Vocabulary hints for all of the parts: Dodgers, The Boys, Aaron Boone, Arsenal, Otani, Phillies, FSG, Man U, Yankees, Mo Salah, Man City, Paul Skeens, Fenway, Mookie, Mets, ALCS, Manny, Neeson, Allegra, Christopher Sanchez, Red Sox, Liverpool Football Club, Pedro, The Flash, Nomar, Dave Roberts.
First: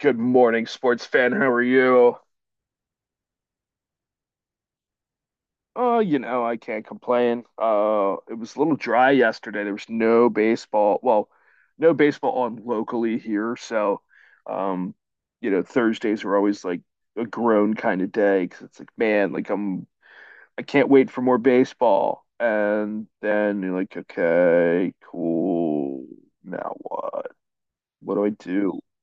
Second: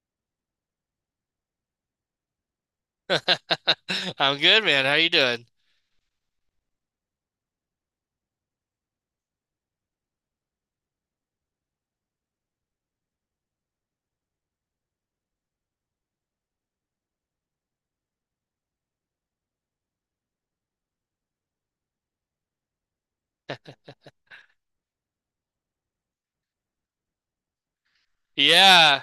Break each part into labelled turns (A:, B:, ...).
A: Good morning, sports fan. How are you?
B: I'm good, man. How you doing?
A: Oh, you know, I can't complain. It was a little dry yesterday. There was no baseball. Well, no baseball on locally here, so um, you know, Thursdays are always like a grown kind of day because it's like, man, I can't wait for more baseball. And then you're like, okay, cool. Now what? What do I do?
B: Yeah.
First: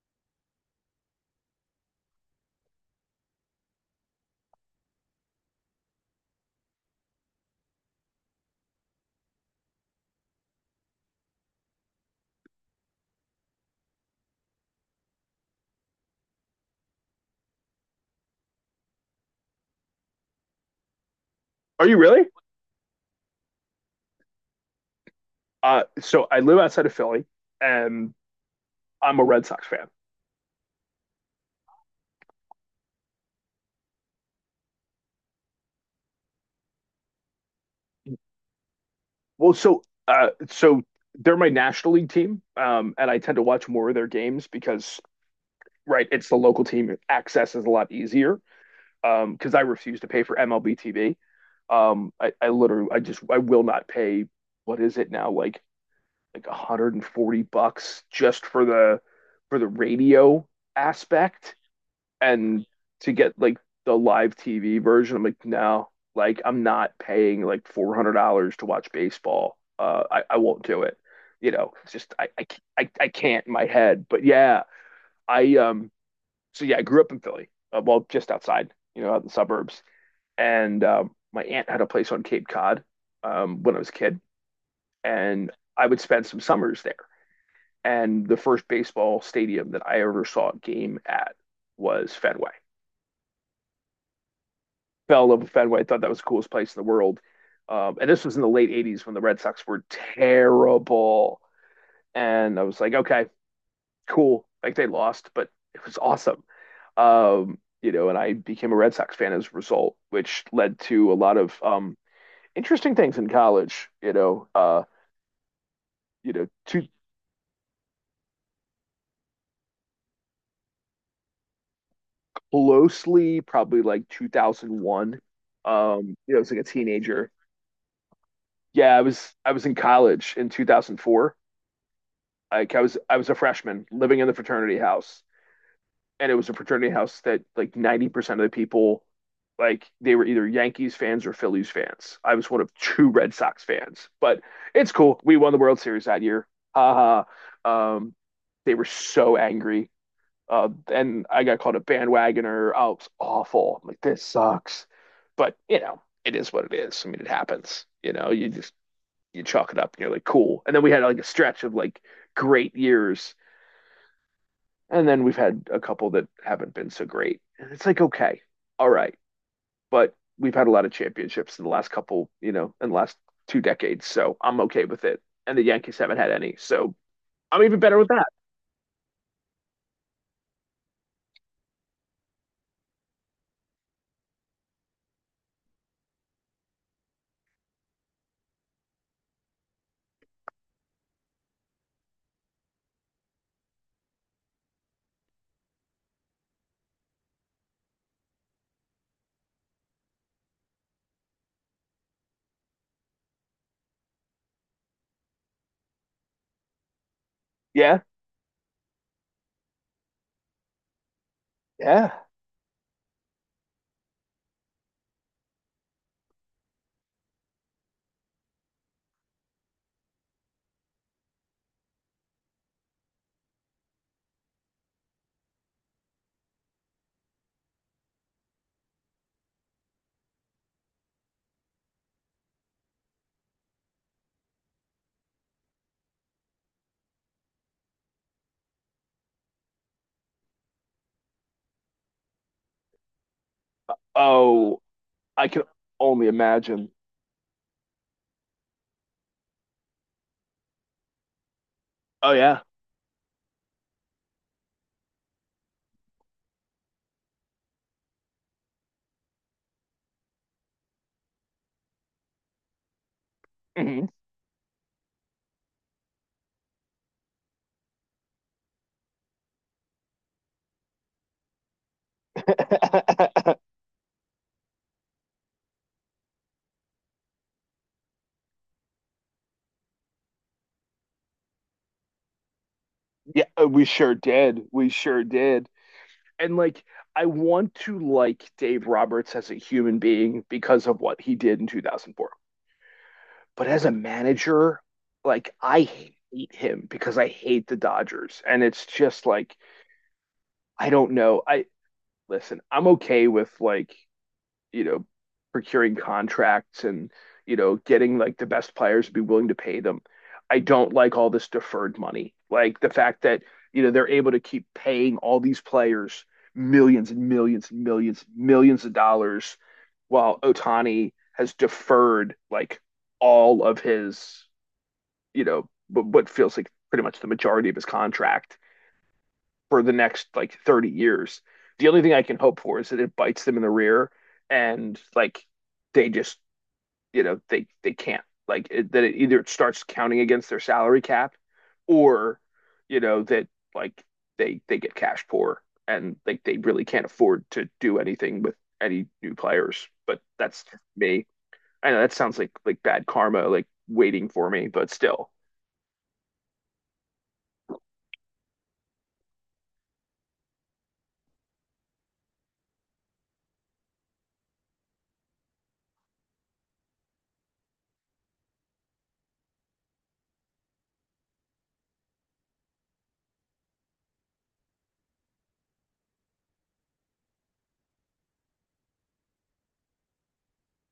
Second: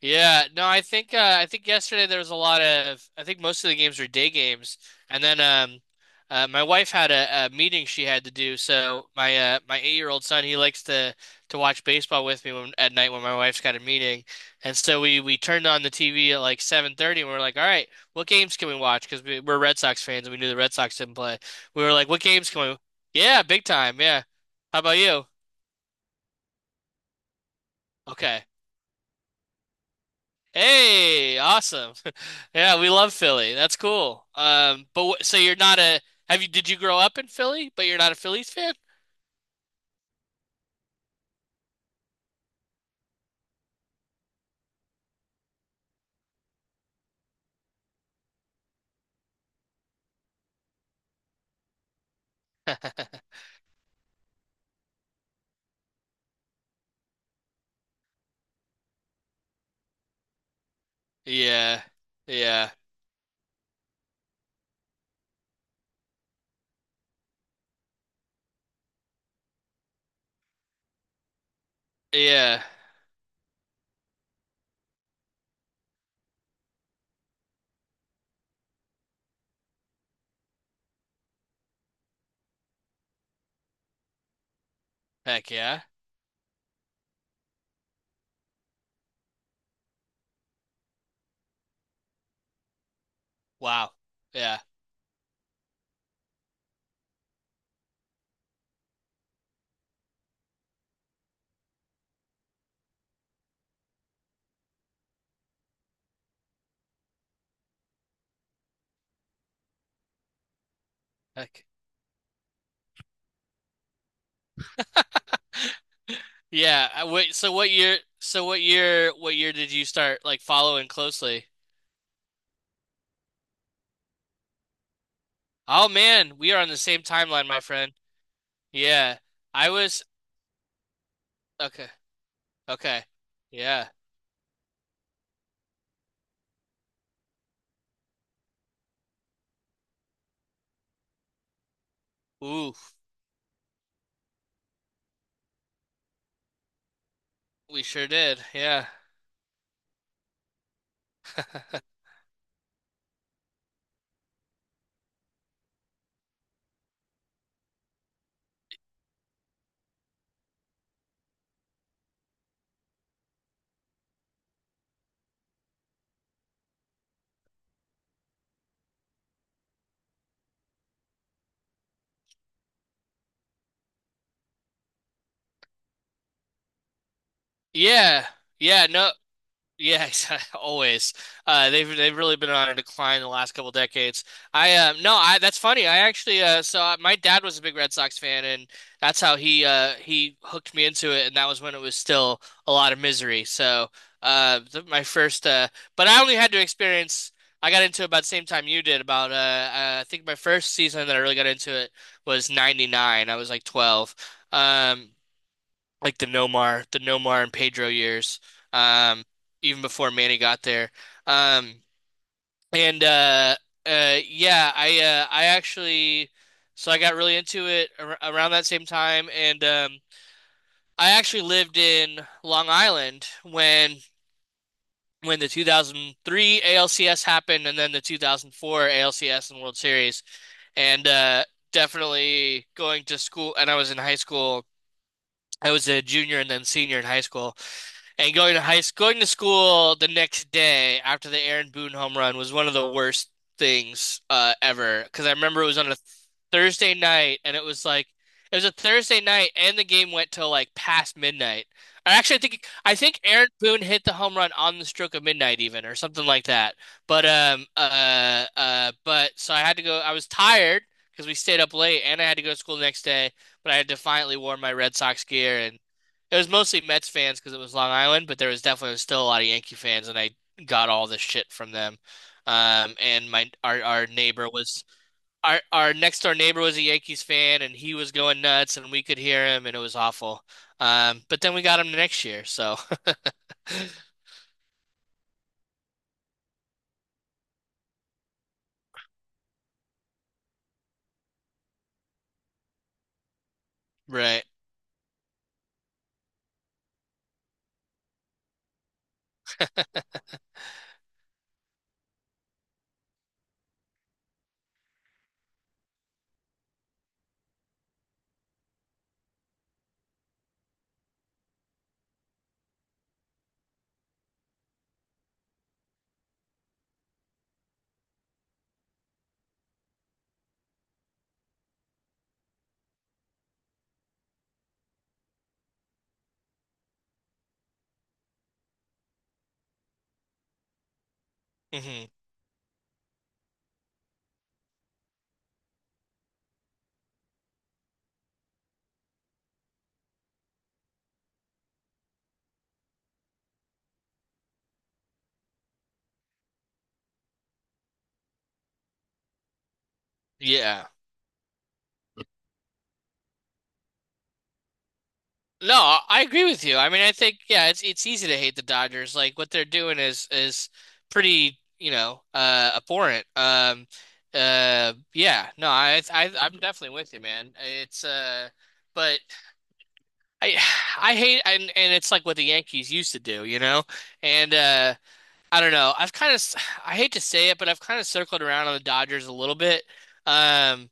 B: No, I think yesterday there was a lot of I think most of the games were day games. And then my wife had a meeting she had to do. So my eight-year-old son, he likes to watch baseball with me when, at night when my wife's got a meeting. And so we turned on the TV at like 7:30 and we are like, "All right, what games can we watch?" Because we're Red Sox fans and we knew the Red Sox didn't play. We
A: Are
B: were
A: you
B: like, "What
A: really?
B: games can we?" Yeah, big time. Yeah. How about you?
A: So I live outside of Philly, and
B: Okay.
A: I'm a Red Sox fan.
B: Hey, awesome. Yeah, we love Philly. That's cool. But you're not a have you did you grow up in Philly, but you're not a Phillies fan?
A: Well, so they're my National League team, and I tend to watch more of their games because, right, it's the local team. Access is a lot easier because I refuse to pay for MLB TV. I literally, I will not pay. What is it now? Like 140 bucks just for the radio aspect
B: Yeah.
A: and
B: Yeah.
A: to get like the live TV version, I'm like, no, like I'm not paying like $400 to watch baseball. I won't do it. You know, it's just I, I,
B: Yeah.
A: I I can't in my head. But yeah, I so yeah, I grew up in Philly. Well, just outside, you know, out in the suburbs. And my aunt had a place on Cape Cod when I was a kid, and
B: Heck yeah.
A: I would spend some summers there. And the first baseball stadium that I ever saw a game at was Fenway.
B: Wow. Yeah.
A: Fell in love with Fenway. I thought that was the coolest place in the world. And this was in the late '80s when the Red Sox were terrible, and I was like, okay, cool. Like they lost, but it was awesome. You know, and I became a Red Sox fan as a result, which led to a lot of
B: Heck.
A: interesting things in college. You know, too
B: Yeah. Wait, so what year did you start following closely?
A: closely, probably like 2001.
B: Oh
A: You know,
B: man,
A: I was
B: we
A: like
B: are
A: a
B: on the same
A: teenager.
B: timeline, my friend.
A: Yeah, I
B: Yeah.
A: was I was
B: I
A: in
B: was
A: college in 2004.
B: okay.
A: Like I was
B: Okay.
A: I was a freshman
B: Yeah.
A: living in the fraternity house, and it was a fraternity house that like 90% of the people, like they were either Yankees fans or Phillies fans. I was one of
B: Ooh,
A: two Red Sox fans, but it's cool. We won the World Series that year. Ha.
B: we sure
A: Um,
B: did.
A: they were
B: Yeah.
A: so angry. And I got called a bandwagoner. Oh, it's awful. I'm like, this sucks. But, you know, it is what it is. I mean, it happens. You know, you just you chalk it up and you're like, cool. And then we had like a stretch of like great years and then we've had a couple that haven't been so great. And it's like, okay, all right. But we've had a lot of championships in the last couple, you know, in the last two decades. So I'm okay with it. And the Yankees haven't had any. So I'm even better with that.
B: Yeah. Yeah, no, yeah, always. They've really been on a decline the last couple decades. I no, I That's funny. I actually so I, My dad was a big Red Sox fan, and that's how he hooked me into it, and that was when it was still a lot of misery. So th my first but I only had to experience. I got into it about the same time you did. About I think my first season that I really got into it was '99. I was like 12. Um like the Nomar and Pedro
A: Yeah.
B: years, um, even before Manny got there. Um,
A: Yeah.
B: and Yeah, I actually, so I got really into it ar around that same time, and I actually lived in Long Island when the 2003 ALCS happened, and then the 2004 ALCS and World Series, and definitely going to school, and I was in high school. I was a junior and then senior in high school. And going to school the next day after the Aaron Boone home run was one of the worst things
A: Oh,
B: ever. Because I
A: I can
B: remember it was on a
A: only imagine.
B: Thursday night, and it was a Thursday night, and the game went till like past midnight. I
A: Oh,
B: actually
A: yeah.
B: think I think Aaron Boone hit the home run on the stroke of midnight, even or something like that. But so I had to go. I was tired because we stayed up late, and I had to go to school the next day. But I had
A: Mhm.
B: defiantly wore my Red Sox gear, and it was mostly Mets fans because it was Long Island, but there was definitely still a lot of Yankee fans, and I got all this shit from them. And my our neighbor was our next door neighbor was a Yankees fan, and he was going nuts, and we could hear him, and it was awful. But then we got him next year, so
A: Yeah, we sure did. We sure did. And like, I want to like Dave Roberts as a human being because of what he did in 2004. But as a
B: right,
A: manager, like I hate him because I hate the Dodgers. And it's just like, I don't know. I listen, I'm okay with like, you know, procuring contracts and, you know, getting like the best players to be willing to pay them. I don't like all this deferred money. Like the fact that, you know, they're able to keep paying all these players millions and millions and millions, millions of dollars while Otani has deferred like all of his, you know, but what feels like pretty much the majority of his contract for the next like 30 years. The only
B: hmm
A: thing I can hope for is that it bites them in the rear and like they just, you know, they can't like it, that it either it starts counting against their salary cap or you know that like they get cash poor and like they really can't afford to do anything with any new players. But that's
B: yeah.
A: me. I know that sounds like bad karma, like waiting for me, but still.
B: No, I agree with you. I mean, I think yeah, it's easy to hate the Dodgers. Like what they're doing is pretty, you know, abhorrent. Yeah, no, I'm definitely with you, man. It's but I I hate, and it's like what the Yankees used to do, you know? And I don't know. I've kind of, I hate to say it, but I've kind of circled around on the Dodgers a little bit. Um,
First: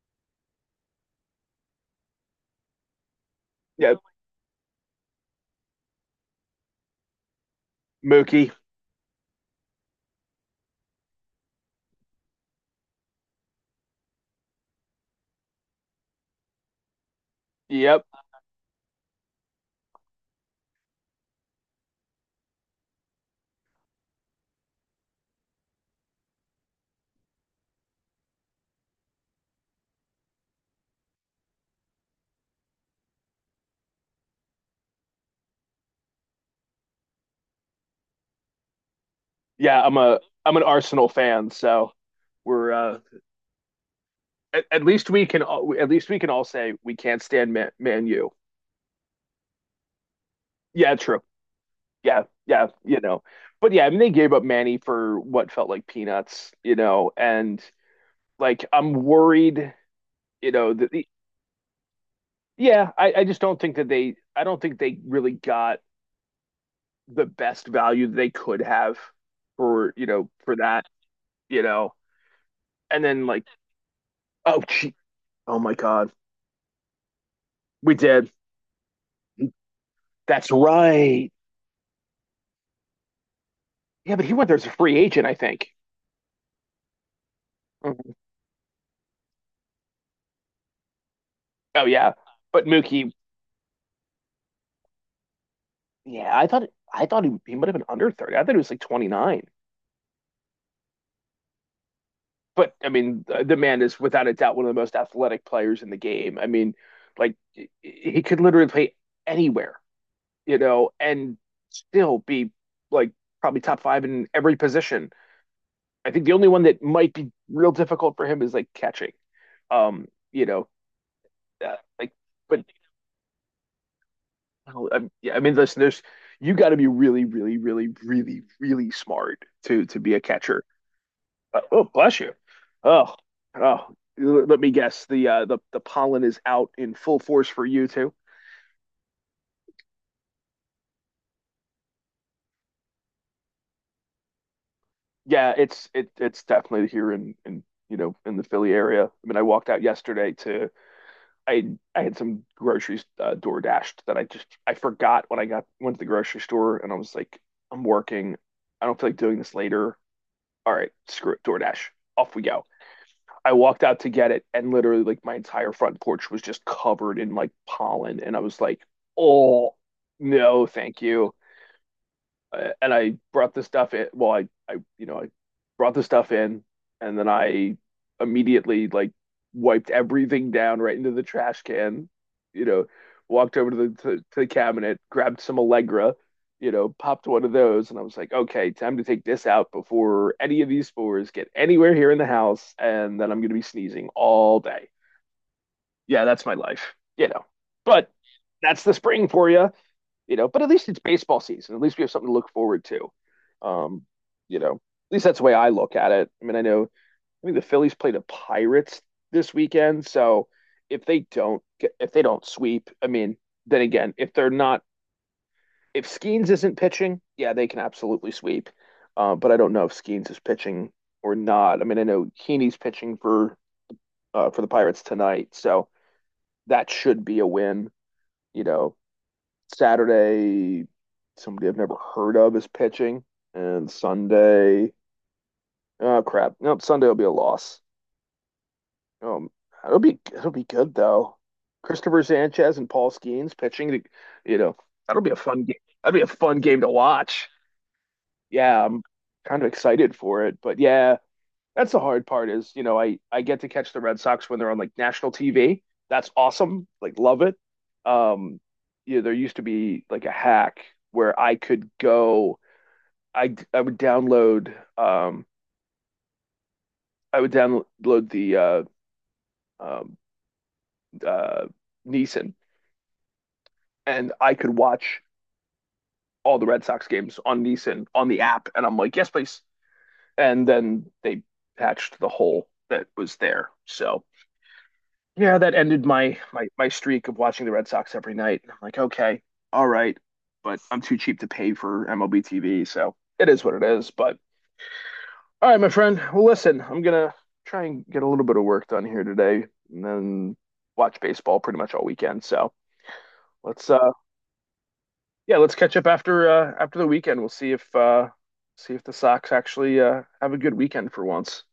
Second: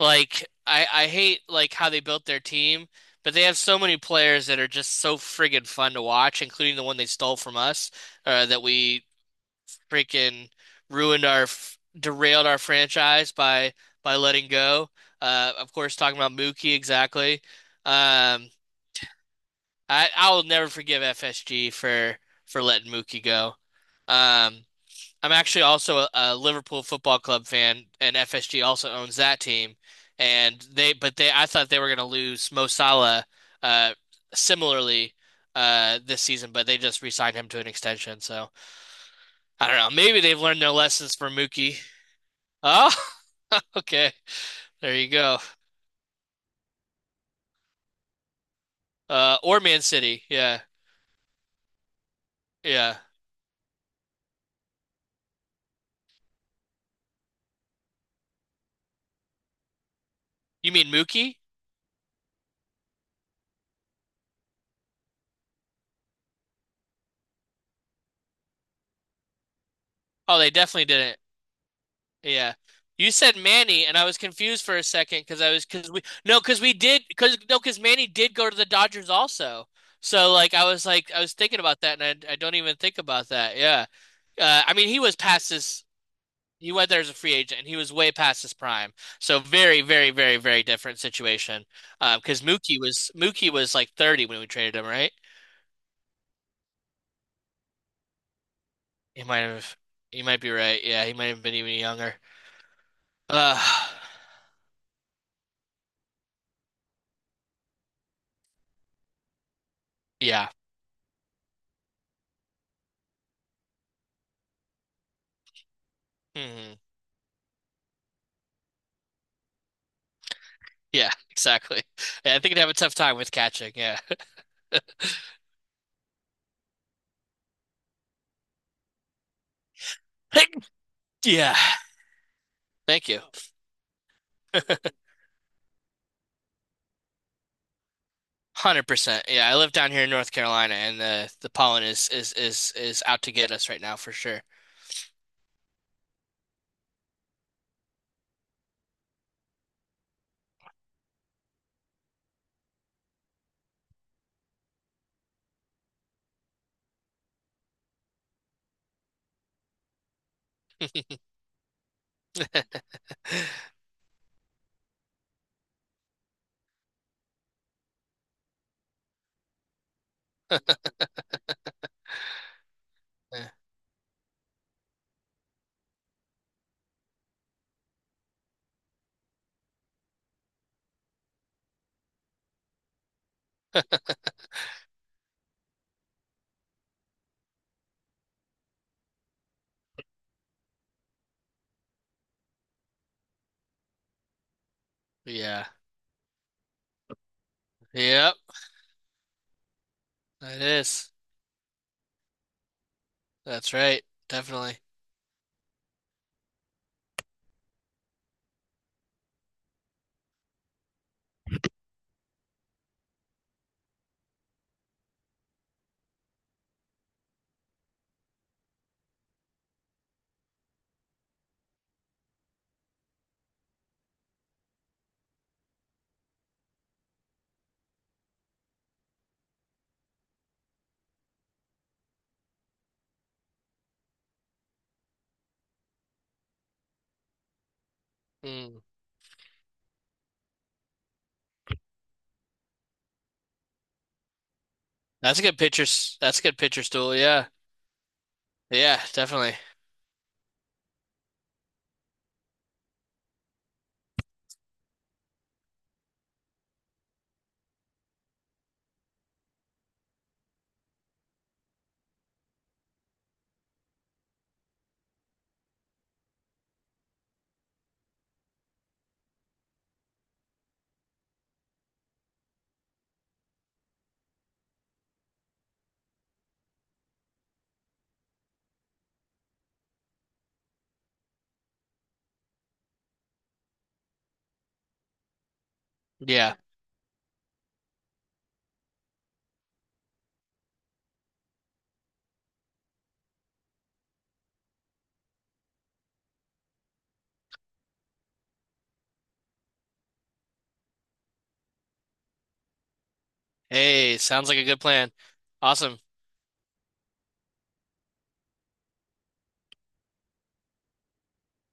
B: like I hate like how they built their team, but they have so
A: Yeah,
B: many players that are just so friggin' fun to watch, including the one they stole from us,
A: Mookie.
B: that we freaking derailed our franchise by letting go. Of course, talking about Mookie exactly.
A: Yep.
B: Um, I will never forgive FSG for letting Mookie go. Um, I'm actually also a Liverpool Football Club fan, and FSG also owns that team. And I thought they were going to lose Mo Salah, uh, similarly, this season, but they just re-signed him to an extension. So I don't
A: Yeah,
B: know.
A: I'm a
B: Maybe they've
A: I'm
B: learned
A: an
B: their
A: Arsenal
B: lessons from
A: fan,
B: Mookie.
A: so we're
B: Oh, okay.
A: at
B: There you
A: least we
B: go.
A: can all, at least we can all say we can't stand Man, Man U.
B: Or Man City. Yeah,
A: Yeah, true. Yeah, yeah,
B: yeah.
A: you know. But yeah, I mean they gave up Manny for what felt like peanuts, you know, and like I'm worried, you
B: You
A: know,
B: mean
A: that the
B: Mookie?
A: yeah, I just don't think that they I don't think they really got the best value that they could have for, you know,
B: Oh, they
A: for that,
B: definitely didn't.
A: you know.
B: Yeah.
A: And
B: You
A: then
B: said
A: like,
B: Manny, and I was
A: oh
B: confused for a
A: gee,
B: second because I
A: oh
B: was
A: my
B: because we
A: God.
B: no because we did because no because
A: We
B: Manny
A: did.
B: did go to the Dodgers
A: He
B: also. So
A: that's
B: I
A: right.
B: was thinking about that, and I don't even think about that. Yeah.
A: Yeah, but he went there as a
B: I mean
A: free
B: he was
A: agent, I
B: past
A: think.
B: his, he went there as a free agent, and he was way
A: Mhm.
B: past his prime. So very very very very different situation.
A: Oh yeah,
B: Because
A: but Mookie,
B: Mookie was like 30 when we traded him, right?
A: yeah, I thought he might have been under 30. I thought he was like twenty
B: He might
A: nine.
B: have You might be right. Yeah, he might have been even younger.
A: But I mean, the
B: Uh,
A: man is without a doubt one of the most athletic players in the game. I mean, like he could literally play anywhere,
B: yeah.
A: you know, and still be like probably top five in every position. I think the only one
B: Hmm.
A: that might be real difficult for him is like catching. Um, you know,
B: Yeah, exactly.
A: like
B: Yeah, I think I'd
A: but
B: have a tough time with catching. Yeah.
A: oh, I, yeah, I mean, listen, there's you got to be really, really, really, really, really smart to be a catcher.
B: Yeah.
A: Oh, bless you.
B: Thank
A: Oh,
B: you.
A: oh. L- Let me guess. The the pollen is out in full force for you too.
B: 100%. Yeah, I live down here in North Carolina, and the pollen is out to get us right now for sure.
A: Yeah, it's it it's definitely here in you know in the Philly area. I mean, I walked out yesterday to I I had some groceries door dashed that I just I forgot when I got went to the grocery store and I was like, I'm working. I don't feel like doing this later. All right, screw it, DoorDash. Off we go. I walked out to get it, and literally, like, my entire front porch was just covered in like pollen. And I was like, oh, no, thank you and I
B: Yeah.
A: brought the stuff in. Well, you know, I brought the stuff in, and then I immediately like wiped everything down right into the trash can. You know, walked over to the cabinet, grabbed some Allegra, you know, popped one of those, and I was like, okay, time to take this out before any of these spores get anywhere here in the house, and then I'm gonna be sneezing all day.
B: Yeah.
A: Yeah, that's my life, you know. But
B: Yep.
A: that's the spring for you, you know, but
B: It
A: at least it's
B: is.
A: baseball season. At least we have something to look forward to.
B: That's
A: Um,
B: right.
A: you know,
B: Definitely.
A: at least that's the way I look at it. I mean, I know I think the Phillies play the Pirates this weekend, so if they don't get, if they don't sweep, I mean, then again, if they're not if Skeens isn't pitching, yeah, they can absolutely sweep. But I don't know if Skeens is pitching or not. I mean, I know Heaney's pitching for the Pirates tonight, so that should be a win. You know, Saturday, somebody I've never heard of is pitching, and Sunday, oh crap, nope, Sunday will be a loss.
B: Mm.
A: Um, It'll be it'll be good though. Christopher Sanchez and Paul Skeens pitching. To, you know, that'll be a
B: That's a good
A: fun game.
B: pitcher.
A: That'll be a
B: That's a good
A: fun game
B: pitcher
A: to
B: stool. Yeah.
A: watch. Yeah,
B: Yeah,
A: I'm
B: definitely.
A: kind of excited for it, but yeah, that's the hard part is, you know, I get to catch the Red Sox when they're on like national TV. That's awesome. Like love it. Um, you know, there used to be like a hack where I could go I would download I would download the um uh Neeson and I could watch all the Red Sox games on Neeson on the app and I'm like, yes, please. And then they patched the hole that was there. So yeah, that ended my
B: Yeah.
A: my streak of watching the Red Sox every night. I'm like, okay, all right, but I'm too cheap to pay for MLB TV, so it is what it is. But all right, my friend. Well, listen, I'm gonna try and get a little bit of work done here today, and then watch baseball pretty much all weekend. So let's,
B: Hey, sounds like a good plan.
A: yeah, let's catch
B: Awesome.
A: up after after the weekend. We'll see if the Sox actually have a good weekend for once.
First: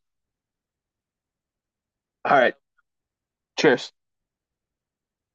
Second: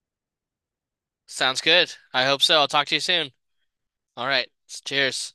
B: Sounds good. I
A: All
B: hope
A: right.
B: so. I'll talk to you soon.
A: Cheers.
B: All right. Cheers.